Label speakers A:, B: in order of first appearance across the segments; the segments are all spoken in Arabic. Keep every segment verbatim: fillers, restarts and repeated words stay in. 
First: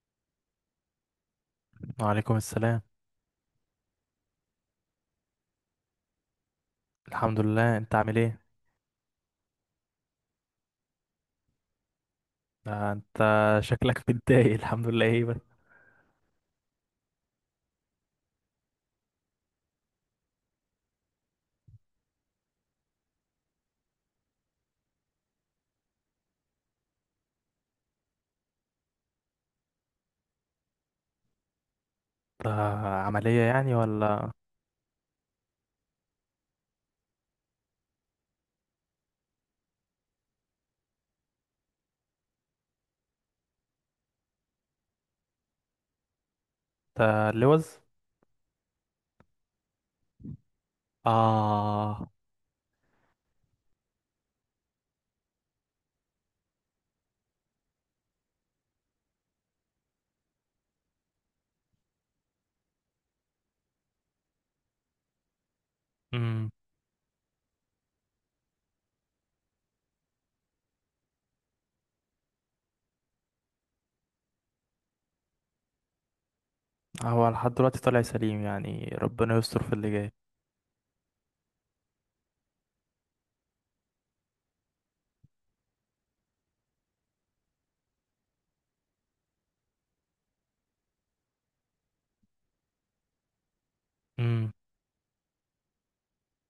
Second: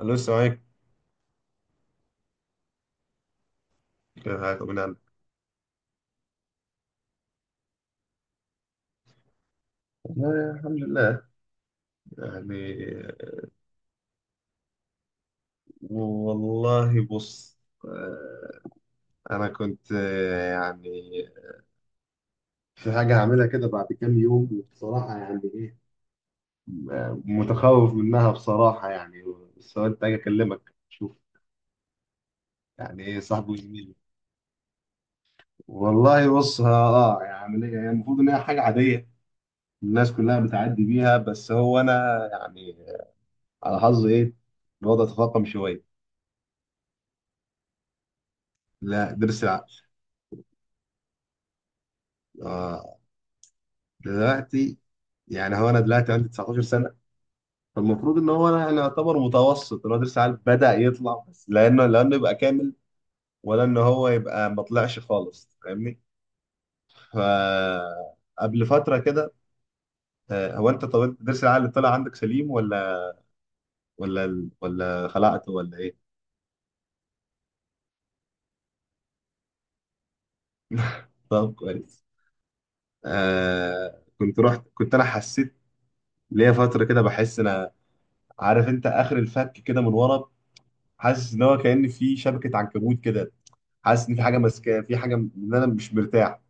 A: أنا لسه معاك.
B: وعليكم السلام.
A: حاجة من عندك.
B: الحمد لله، انت عامل ايه؟
A: والله الحمد لله يعني.
B: ده انت شكلك متضايق. الحمد لله ايه بس؟
A: والله بص. آه، أنا كنت، آه، يعني في حاجة هعملها كده بعد كام يوم، وبصراحة يعني إيه، آه، متخوف منها بصراحة يعني. بس قلت أجي أكلمك، شوف
B: ده
A: يعني إيه،
B: عملية
A: صاحبي
B: يعني
A: وزميلي.
B: ولا
A: والله بص. ها- آه يعني هي المفروض إن هي حاجة عادية، الناس كلها بتعدي بيها، بس هو أنا يعني على حظي إيه، الوضع تفاقم شوية.
B: ده اللوز؟
A: لا، درس العقل.
B: اه.
A: آه، دلوقتي، يعني هو انا دلوقتي عندي تسعة عشر سنه. فالمفروض ان هو انا أنا يعتبر متوسط، اللي هو درس عالي بدا يطلع، بس لانه لانه يبقى كامل، ولا ان هو يبقى ما طلعش خالص، فاهمني؟
B: امم،
A: ف، قبل فتره كده، آه، هو انت، طب انت درس العقل طلع عندك سليم، ولا ولا ولا خلعته، ولا ايه؟
B: هو لحد دلوقتي طالع سليم، يعني ربنا يستر في اللي جاي.
A: طب كويس. آه كنت رحت، كنت انا حسيت ليا فتره كده بحس انا، عارف انت اخر الفك كده من ورا، حاسس ان هو كأن في شبكه عنكبوت كده، حاسس ان في حاجه
B: امم،
A: ماسكاه، في حاجه م- ان انا مش مرتاح.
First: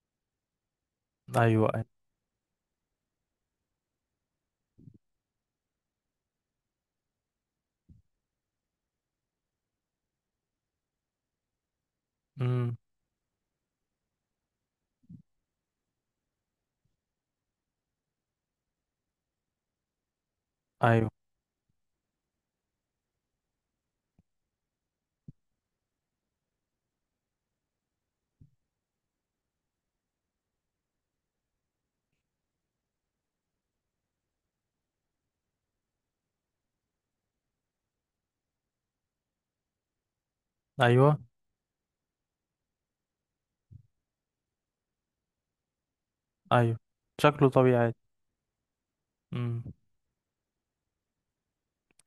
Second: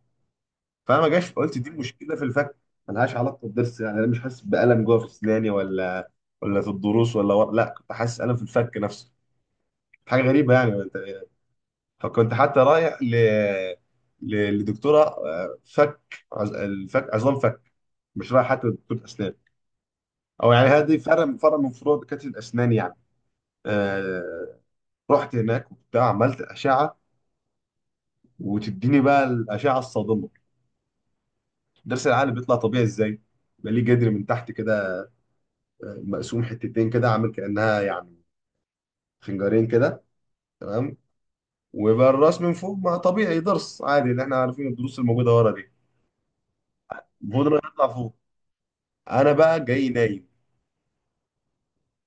A: فانا ما جاش
B: ايوه
A: قلت دي
B: ايوه.
A: مشكله في الفك، ملهاش علاقه بالضرس، يعني انا مش حاسس بالم جوه في اسناني، ولا ولا في الضروس ولا ورا. لا، كنت حاسس الم في الفك نفسه، حاجه غريبه يعني. فكنت حتى
B: امم،
A: رايح ل... ل... لدكتوره آه، فك، عز... الفك، عظام فك، مش رايح حتى لدكتوره اسنان. او يعني هذه
B: ايوه
A: فرع فرع من فروع دكاتره الاسنان يعني. آه... رحت هناك وبتاع، عملت اشعه، وتديني بقى الاشعه الصادمه. درس العقل بيطلع طبيعي ازاي؟ يبقى ليه جدر من تحت كده، آه، مقسوم حتتين كده، عامل كأنها يعني خنجرين كده، تمام.
B: ايوه
A: ويبقى الراس من فوق ما طبيعي، درس عادي اللي احنا عارفين الدروس الموجودة ورا دي،
B: ايوه.
A: المفروض
B: شكله
A: انه يطلع
B: طبيعي.
A: فوق. انا
B: امم.
A: بقى جاي نايم.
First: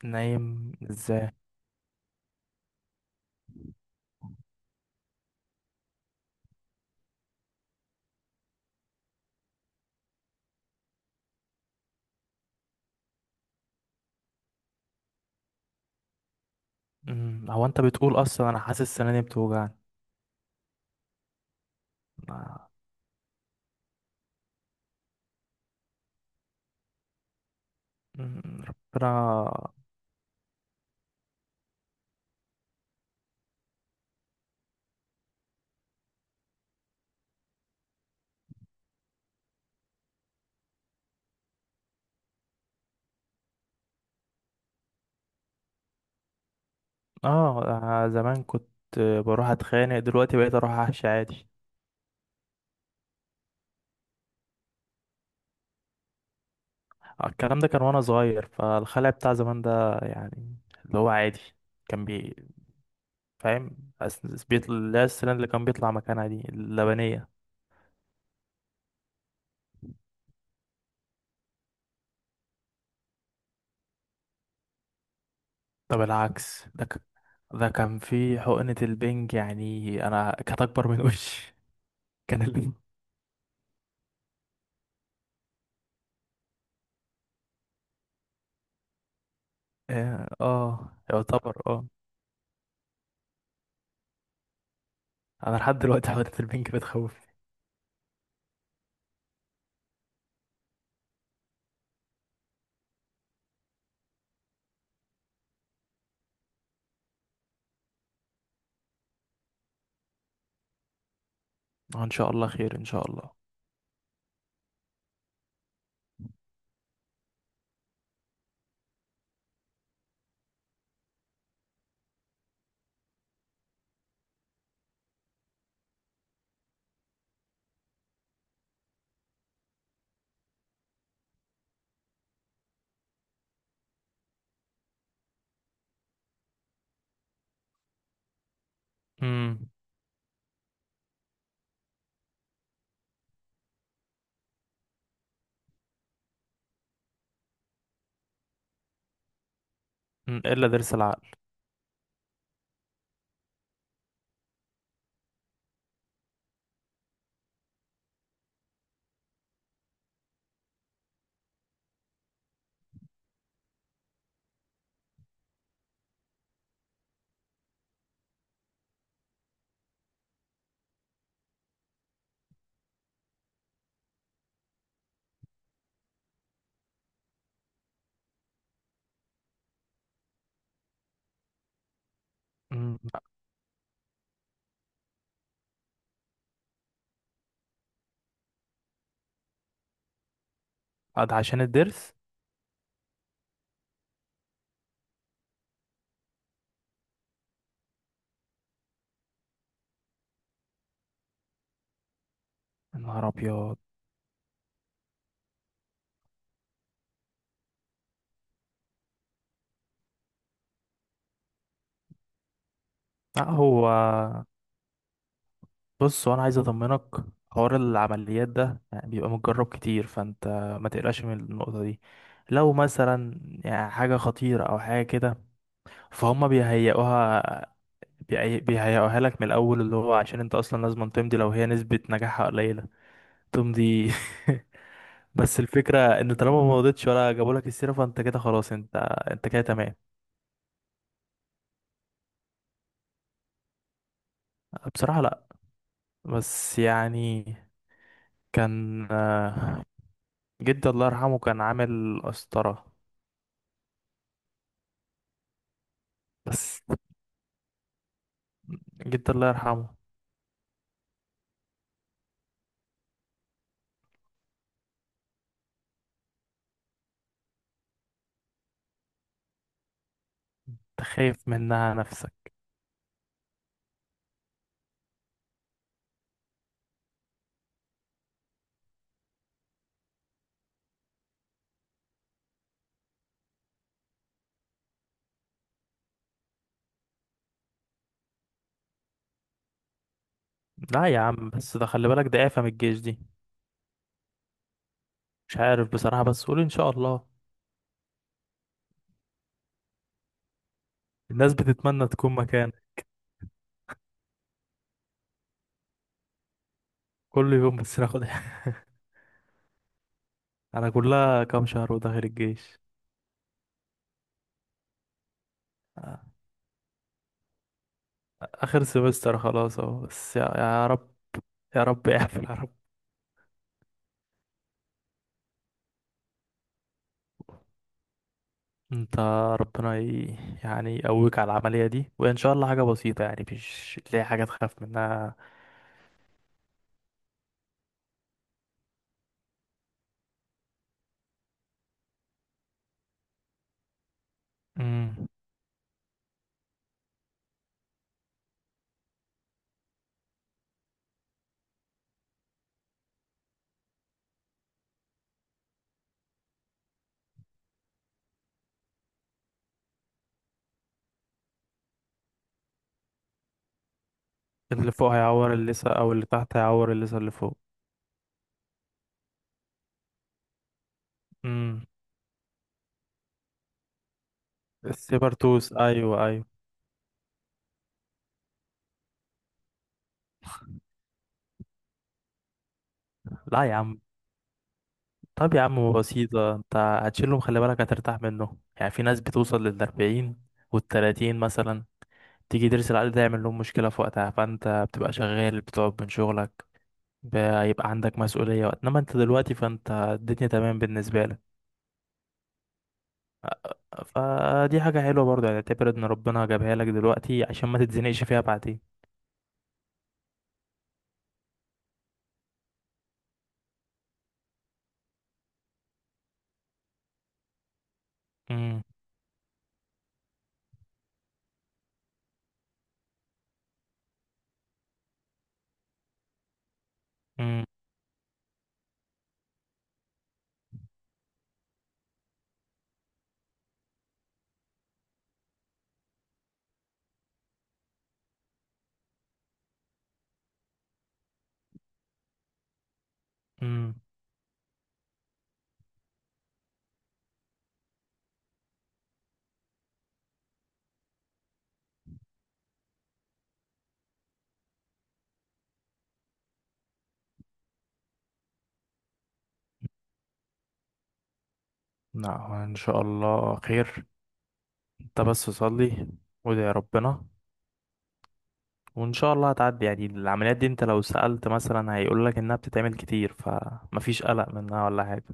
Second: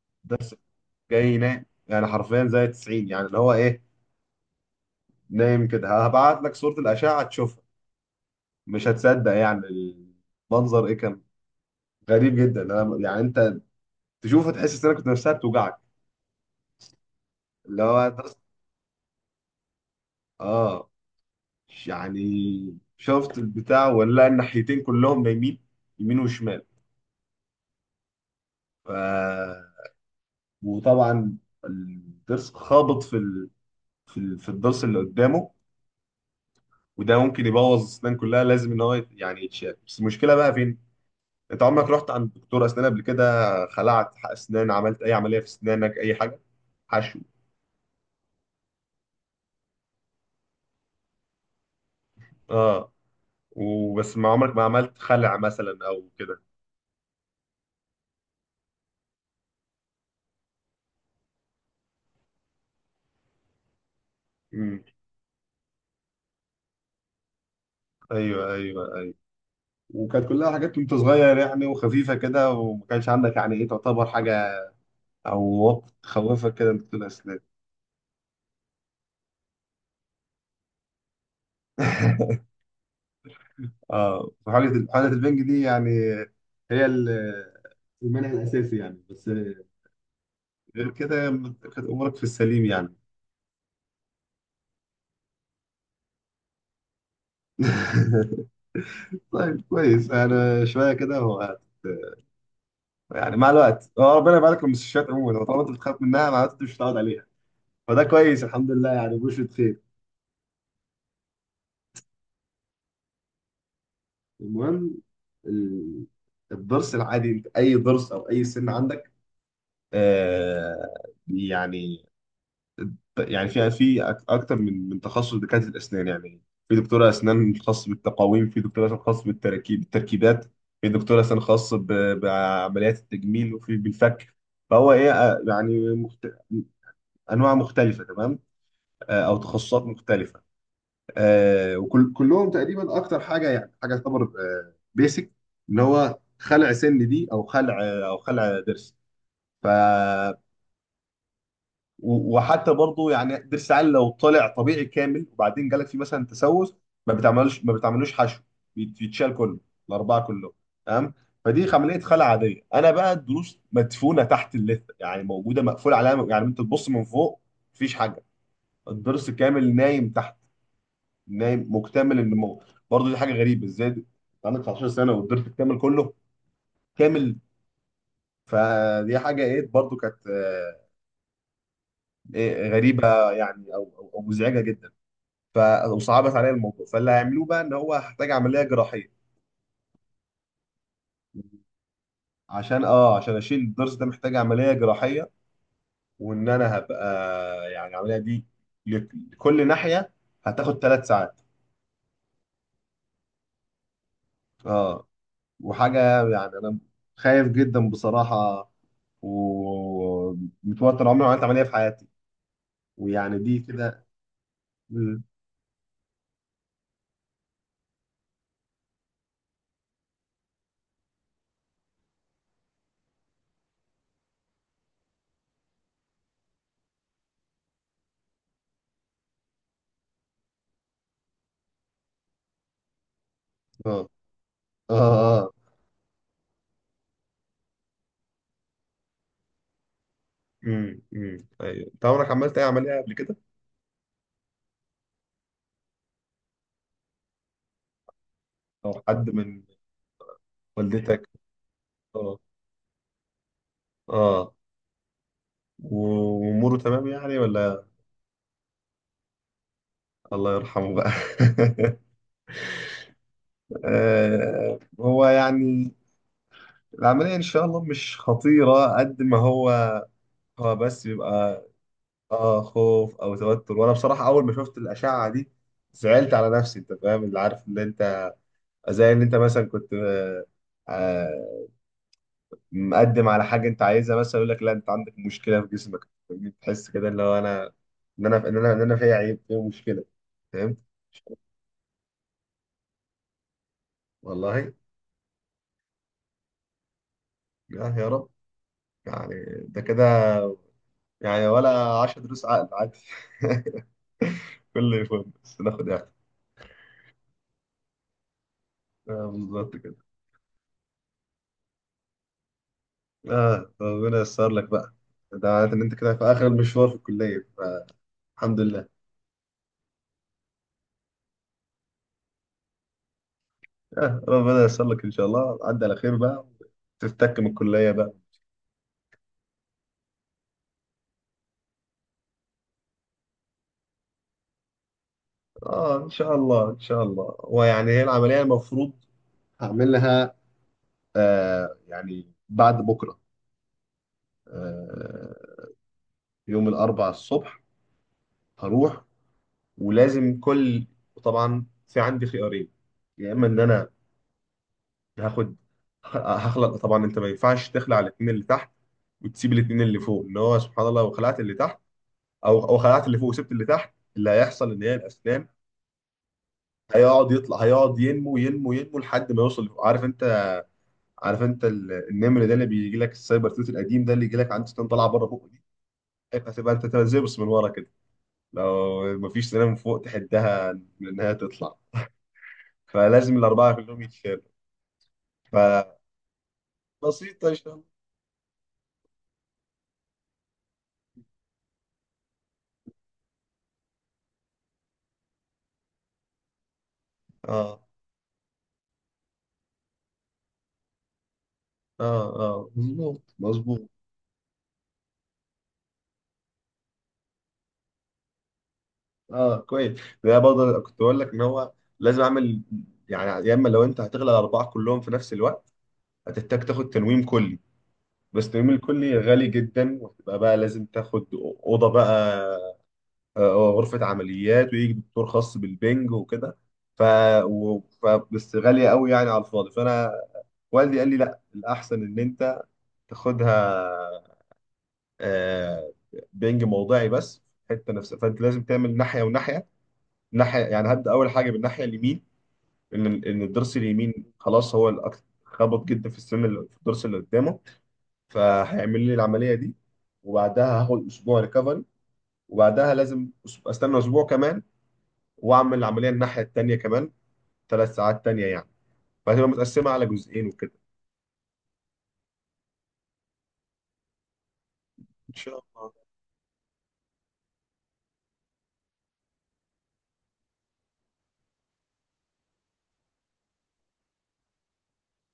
B: نايم ازاي؟
A: جاي نايم يعني حرفيا زي تسعين، يعني اللي هو ايه، نايم كده. هبعت لك صورة الأشعة تشوفها، مش هتصدق يعني. المنظر ايه كان غريب جدا. أنا- يعني انت تشوفه تحس انك كنت نفسها بتوجعك.
B: امم، هو انت
A: اللي هو
B: بتقول
A: تحس-
B: اصلا انا حاسس سناني بتوجعني.
A: اه. يعني
B: آه،
A: شفت البتاع؟ ولا الناحيتين كلهم نايمين، يمين وشمال.
B: مم،
A: ف...
B: ربنا.
A: وطبعا الضرس خابط في ال... في ال... في الضرس اللي قدامه، وده ممكن يبوظ الاسنان كلها. لازم ان هو يت- يعني يتشال، بس المشكله بقى فين؟ انت عمرك رحت عند دكتور اسنان قبل كده؟ خلعت اسنان؟ عملت اي عمليه في اسنانك؟ اي حاجه؟ حشو؟
B: اه، آه، زمان كنت بروح اتخانق، دلوقتي بقيت اروح احشي عادي.
A: اه. وبس، ما عمرك ما عملت خلع مثلا او كده؟
B: آه، الكلام ده كان وانا صغير، فالخلع بتاع زمان ده يعني اللي هو عادي. كان بي، فاهم، أس- بيطلع
A: امم.
B: لا السنان اللي كان بيطلع مكانها دي اللبنية.
A: ايوه ايوه ايوه. وكانت كلها حاجات وانت صغير يعني، وخفيفه كده، وما كانش عندك يعني ايه تعتبر حاجه، او وقت
B: طب
A: تخوفك
B: العكس
A: كده انك
B: ده ك...
A: تقول اسنان.
B: ده كان في حقنة البنج، يعني انا كانت اكبر من وشي. كان ال...
A: اه. وحاجه حاجه البنج دي يعني، هي ال- المنع الاساسي يعني، بس
B: اه،
A: غير
B: آه،
A: كده
B: يعتبر
A: كانت
B: اه.
A: امورك في السليم يعني.
B: انا لحد دلوقتي حقنة البنج بتخوف.
A: طيب كويس. انا شويه كده، هو يعني مع الوقت، هو ربنا يبارك لك، المستشفيات عموما هو طالما انت بتخاف منها، معناته انت مش هتقعد عليها. فده كويس الحمد لله يعني، بشرة خير.
B: آه، ان شاء الله خير ان شاء الله.
A: المهم، ال- الضرس العادي، انت اي ضرس او اي سن عندك، آه يعني، يعني في في أك- اكتر من من تخصص دكاتره الاسنان يعني. في دكتوره اسنان خاص بالتقاويم، في دكتوره اسنان خاص بالتركيب، بالتركيبات، في دكتوره اسنان خاص ب- بعمليات التجميل، وفي بالفك. فهو ايه، آه، يعني مخت... انواع مختلفه، تمام، آه، او
B: امم،
A: تخصصات مختلفه. آه وكل كلهم تقريبا اكتر حاجه، يعني حاجه تعتبر آه بيسك، اللي هو خلع سن دي، او خلع، او خلع ضرس. ف،
B: إمم، الا ضرس العقل.
A: و- وحتى برضو يعني ضرس عال لو طلع طبيعي كامل، وبعدين جالك فيه مثلا تسوس، ما بتعملوش ما بتعملوش حشو، بيت- بيتشال كله، الاربعه كلهم، تمام. فدي عمليه خلع عاديه. انا بقى الضروس مدفونه تحت اللثه، يعني موجوده مقفول عليها، يعني انت تبص من فوق مفيش حاجه، الضرس كامل نايم تحت، نايم مكتمل النمو. برضه دي حاجه غريبه، ازاي انت عندك تسعة عشر سنه والضرس الكامل كله كامل؟ فدي حاجه ايه، برضه كانت آه، إيه
B: امم.
A: غريبه يعني، او او أو مزعجه جدا. ف- وصعبت عليا الموضوع. فاللي هيعملوه بقى ان هو هحتاج عمليه جراحيه،
B: قاعد عشان الضرس؟
A: عشان اه عشان اشيل الضرس ده، محتاج عمليه جراحيه. وان انا هبقى يعني العمليه دي، لك- لكل ناحيه هتاخد ثلاث ساعات.
B: يا نهار ابيض.
A: اه، وحاجه يعني انا خايف جدا بصراحه، ومتوتر، عمري ما عملت عملية في حياتي، ويعني
B: لا،
A: دي
B: هو
A: كده. مم.
B: بص وانا عايز اطمنك. حوار العمليات ده يعني بيبقى متجرب كتير، فانت ما تقلقش من النقطة دي. لو مثلا يعني حاجة خطيرة او حاجة كده فهم بيهيئوها، بيهي- بيهيئوها لك من الاول، اللي هو عشان انت اصلا لازم تمضي لو هي نسبة نجاحها قليلة.
A: اه
B: تمضي.
A: اه اه.
B: بس الفكرة ان طالما ما مضيتش ولا جابوا لك السيرة فانت كده خلاص. انت انت كده تمام.
A: امم امم، ايوه. انت عمرك عملت اي عملية قبل كده؟
B: بصراحة لا. بس يعني
A: او
B: كان
A: حد من،
B: جدي الله
A: والدتك؟
B: يرحمه كان عامل
A: اه
B: قسطرة.
A: اه. واموره
B: بس
A: تمام يعني ولا؟
B: جدي الله يرحمه.
A: الله يرحمه بقى. آه، هو يعني العملية ان شاء الله مش خطيرة قد ما هو، هو
B: انت
A: بس
B: خايف
A: بيبقى
B: منها نفسك.
A: اه خوف او توتر. وانا بصراحة اول ما شفت الاشعة دي زعلت على نفسي، انت فاهم اللي عارف، اللي انت زي ان انت مثلا كنت، آه، آه، مقدم على حاجه انت عايزها مثلا، يقول لك لا انت عندك مشكله في جسمك، تحس كده اللي هو انا، ان انا ان انا ان انا فيا عيب، فيا مشكله، فهمت.
B: لا يا عم، بس ده خلي بالك ده آفة من الجيش دي.
A: والله يا،
B: مش عارف بصراحة، بس قول إن شاء الله.
A: يا رب يعني، ده كده يعني،
B: الناس
A: ولا
B: بتتمنى
A: عشرة
B: تكون
A: دروس عقل
B: مكان
A: عادي. كل يوم بس ناخد يعني،
B: كل يوم بس ناخد.
A: آه بالظبط كده.
B: أنا كلها كام شهر وداخل الجيش.
A: اه ربنا ييسر لك بقى، ده معناته ان انت كده في اخر المشوار في الكليه، فالحمد
B: آخر
A: لله.
B: سمستر خلاص أهو. بس يا, يا رب، يا رب اقفل يا رب.
A: آه ربنا ييسر لك ان شاء الله، عدى على خير بقى، تفتك من الكليه بقى.
B: انت، ربنا ي... يعني يقويك على العملية دي، وإن شاء الله حاجة بسيطة يعني مش تلاقي حاجة تخاف منها.
A: اه ان شاء الله، ان شاء الله. ويعني هي العمليه المفروض هعمل لها، آه يعني بعد بكره،
B: مم.
A: آه، يوم الاربعاء الصبح هروح. ولازم كل، طبعا في عندي خيارين، يا اما ان انا هاخد، هخلق. طبعا انت ما ينفعش تخلع الاثنين اللي تحت وتسيب الاثنين اللي فوق، اللي هو سبحان الله لو خلعت اللي تحت، او او خلعت اللي فوق وسبت اللي تحت، اللي هيحصل ان
B: اللي
A: هي
B: فوق
A: الاسنان
B: هيعور الليسا او اللي تحت هيعور الليسا اللي
A: هيقعد يطلع،
B: فوق.
A: هيقعد ينمو ينمو ينمو لحد ما يوصل. عارف انت، عارف انت
B: امم،
A: ال- النمر ده اللي بيجي لك السايبر توت القديم ده، اللي يجي لك عند سنان طالعه بره بقه دي،
B: السيبرتوث ايوه ايوه.
A: هتبقى انت تبقى زي، بس من ورا كده، لو مفيش سنان من فوق تحدها من انها تطلع، فلازم
B: لا
A: الاربعه
B: يا عم،
A: كلهم يتشالوا.
B: طب يا عم بسيطة، انت هتشيلهم
A: فبسيطه ان
B: خلي
A: شاء
B: بالك،
A: الله.
B: هترتاح منهم. يعني في ناس بتوصل للأربعين والتلاتين مثلا، تيجي ترسل عليه ده يعمل لهم مشكلة في وقتها، فانت بتبقى شغال، بتقعد من شغلك،
A: اه
B: بيبقى عندك مسؤولية وقت. انما انت دلوقتي فانت الدنيا تمام بالنسبة لك.
A: اه اه. مظبوط مظبوط.
B: فدي حاجة حلوة برضه يعني، اعتبر ان ربنا جابها لك دلوقتي عشان ما تتزنقش فيها بعدين.
A: اه كويس. ده برضه كنت بقول لك ان هو لازم اعمل يعني، يا اما لو انت هتغلى الاربعه كلهم في نفس الوقت، هتحتاج تاخد تنويم كلي. بس التنويم الكلي غالي جدا، وهتبقى بقى لازم تاخد اوضه بقى، آه، غرفة عمليات، ويجي دكتور خاص بالبنج وكده. ف... و... ف... بس غالية قوي يعني على الفاضي. فأنا والدي قال لي لا، الأحسن إن أنت تاخدها، آه، بنج موضعي بس، حتة نفسها، فأنت لازم تعمل ناحية وناحية. ناحية يعني هبدأ أول حاجة بالناحية اليمين، إن إن الضرس
B: امم.
A: اليمين خلاص هو الأكثر خبط جدا في السن اللي في الضرس اللي قدامه. فهيعمل لي العملية دي، وبعدها هاخد أسبوع ريكفري، وبعدها لازم أس- استنى اسبوع كمان، واعمل العمليه الناحيه التانيه كمان، ثلاث ساعات تانيه يعني، فهتبقى متقسمه على جزئين وكده.
B: لا هو ان شاء الله خير. انت
A: ان
B: بس
A: شاء الله.
B: صلي وادعي يا ربنا، وان شاء الله هتعدي يعني. العمليات دي انت لو سألت مثلا هيقول لك انها بتتعمل كتير، فمفيش قلق منها ولا حاجة.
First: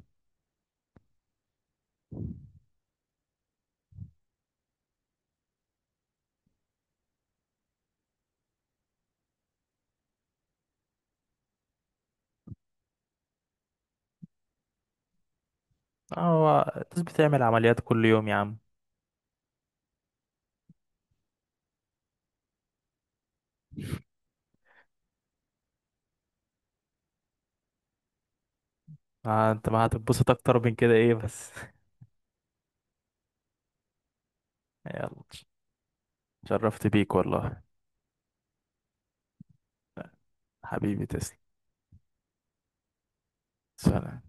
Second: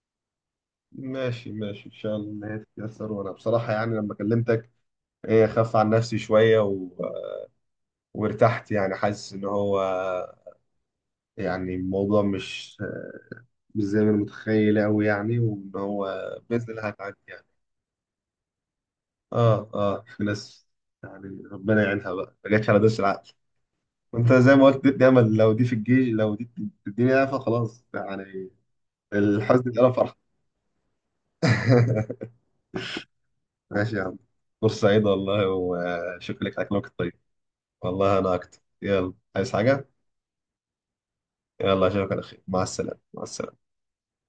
A: ماشي ماشي ان شاء الله إن هي تتيسر، وانا بصراحه يعني لما كلمتك، ايه، خف عن نفسي شويه و... وارتحت يعني، حاسس ان هو يعني الموضوع مش، مش زي ما انا متخيل قوي يعني، وان هو باذن
B: هو
A: الله
B: الناس
A: هتعدي
B: بتعمل
A: يعني.
B: عمليات كل يوم يا عم.
A: اه اه. في ناس يعني ربنا يعينها بقى، ما جاتش على دوس العقل. وانت زي ما قلت، دي امل، لو دي في الجيش، لو دي في الدنيا فخلاص يعني،
B: آه، انت
A: الحزن
B: ما
A: اتقلب فرحه.
B: هتتبسط اكتر من كده ايه بس؟
A: ماشي يا عم، فرصة سعيدة
B: يلا،
A: والله، وشكرا لك على كلامك
B: شرفت
A: الطيب.
B: بيك والله.
A: والله أنا أكتر. يلا عايز حاجة؟
B: حبيبي تسلم.
A: يلا أشوفك على خير، مع السلامة مع السلامة.
B: سلام.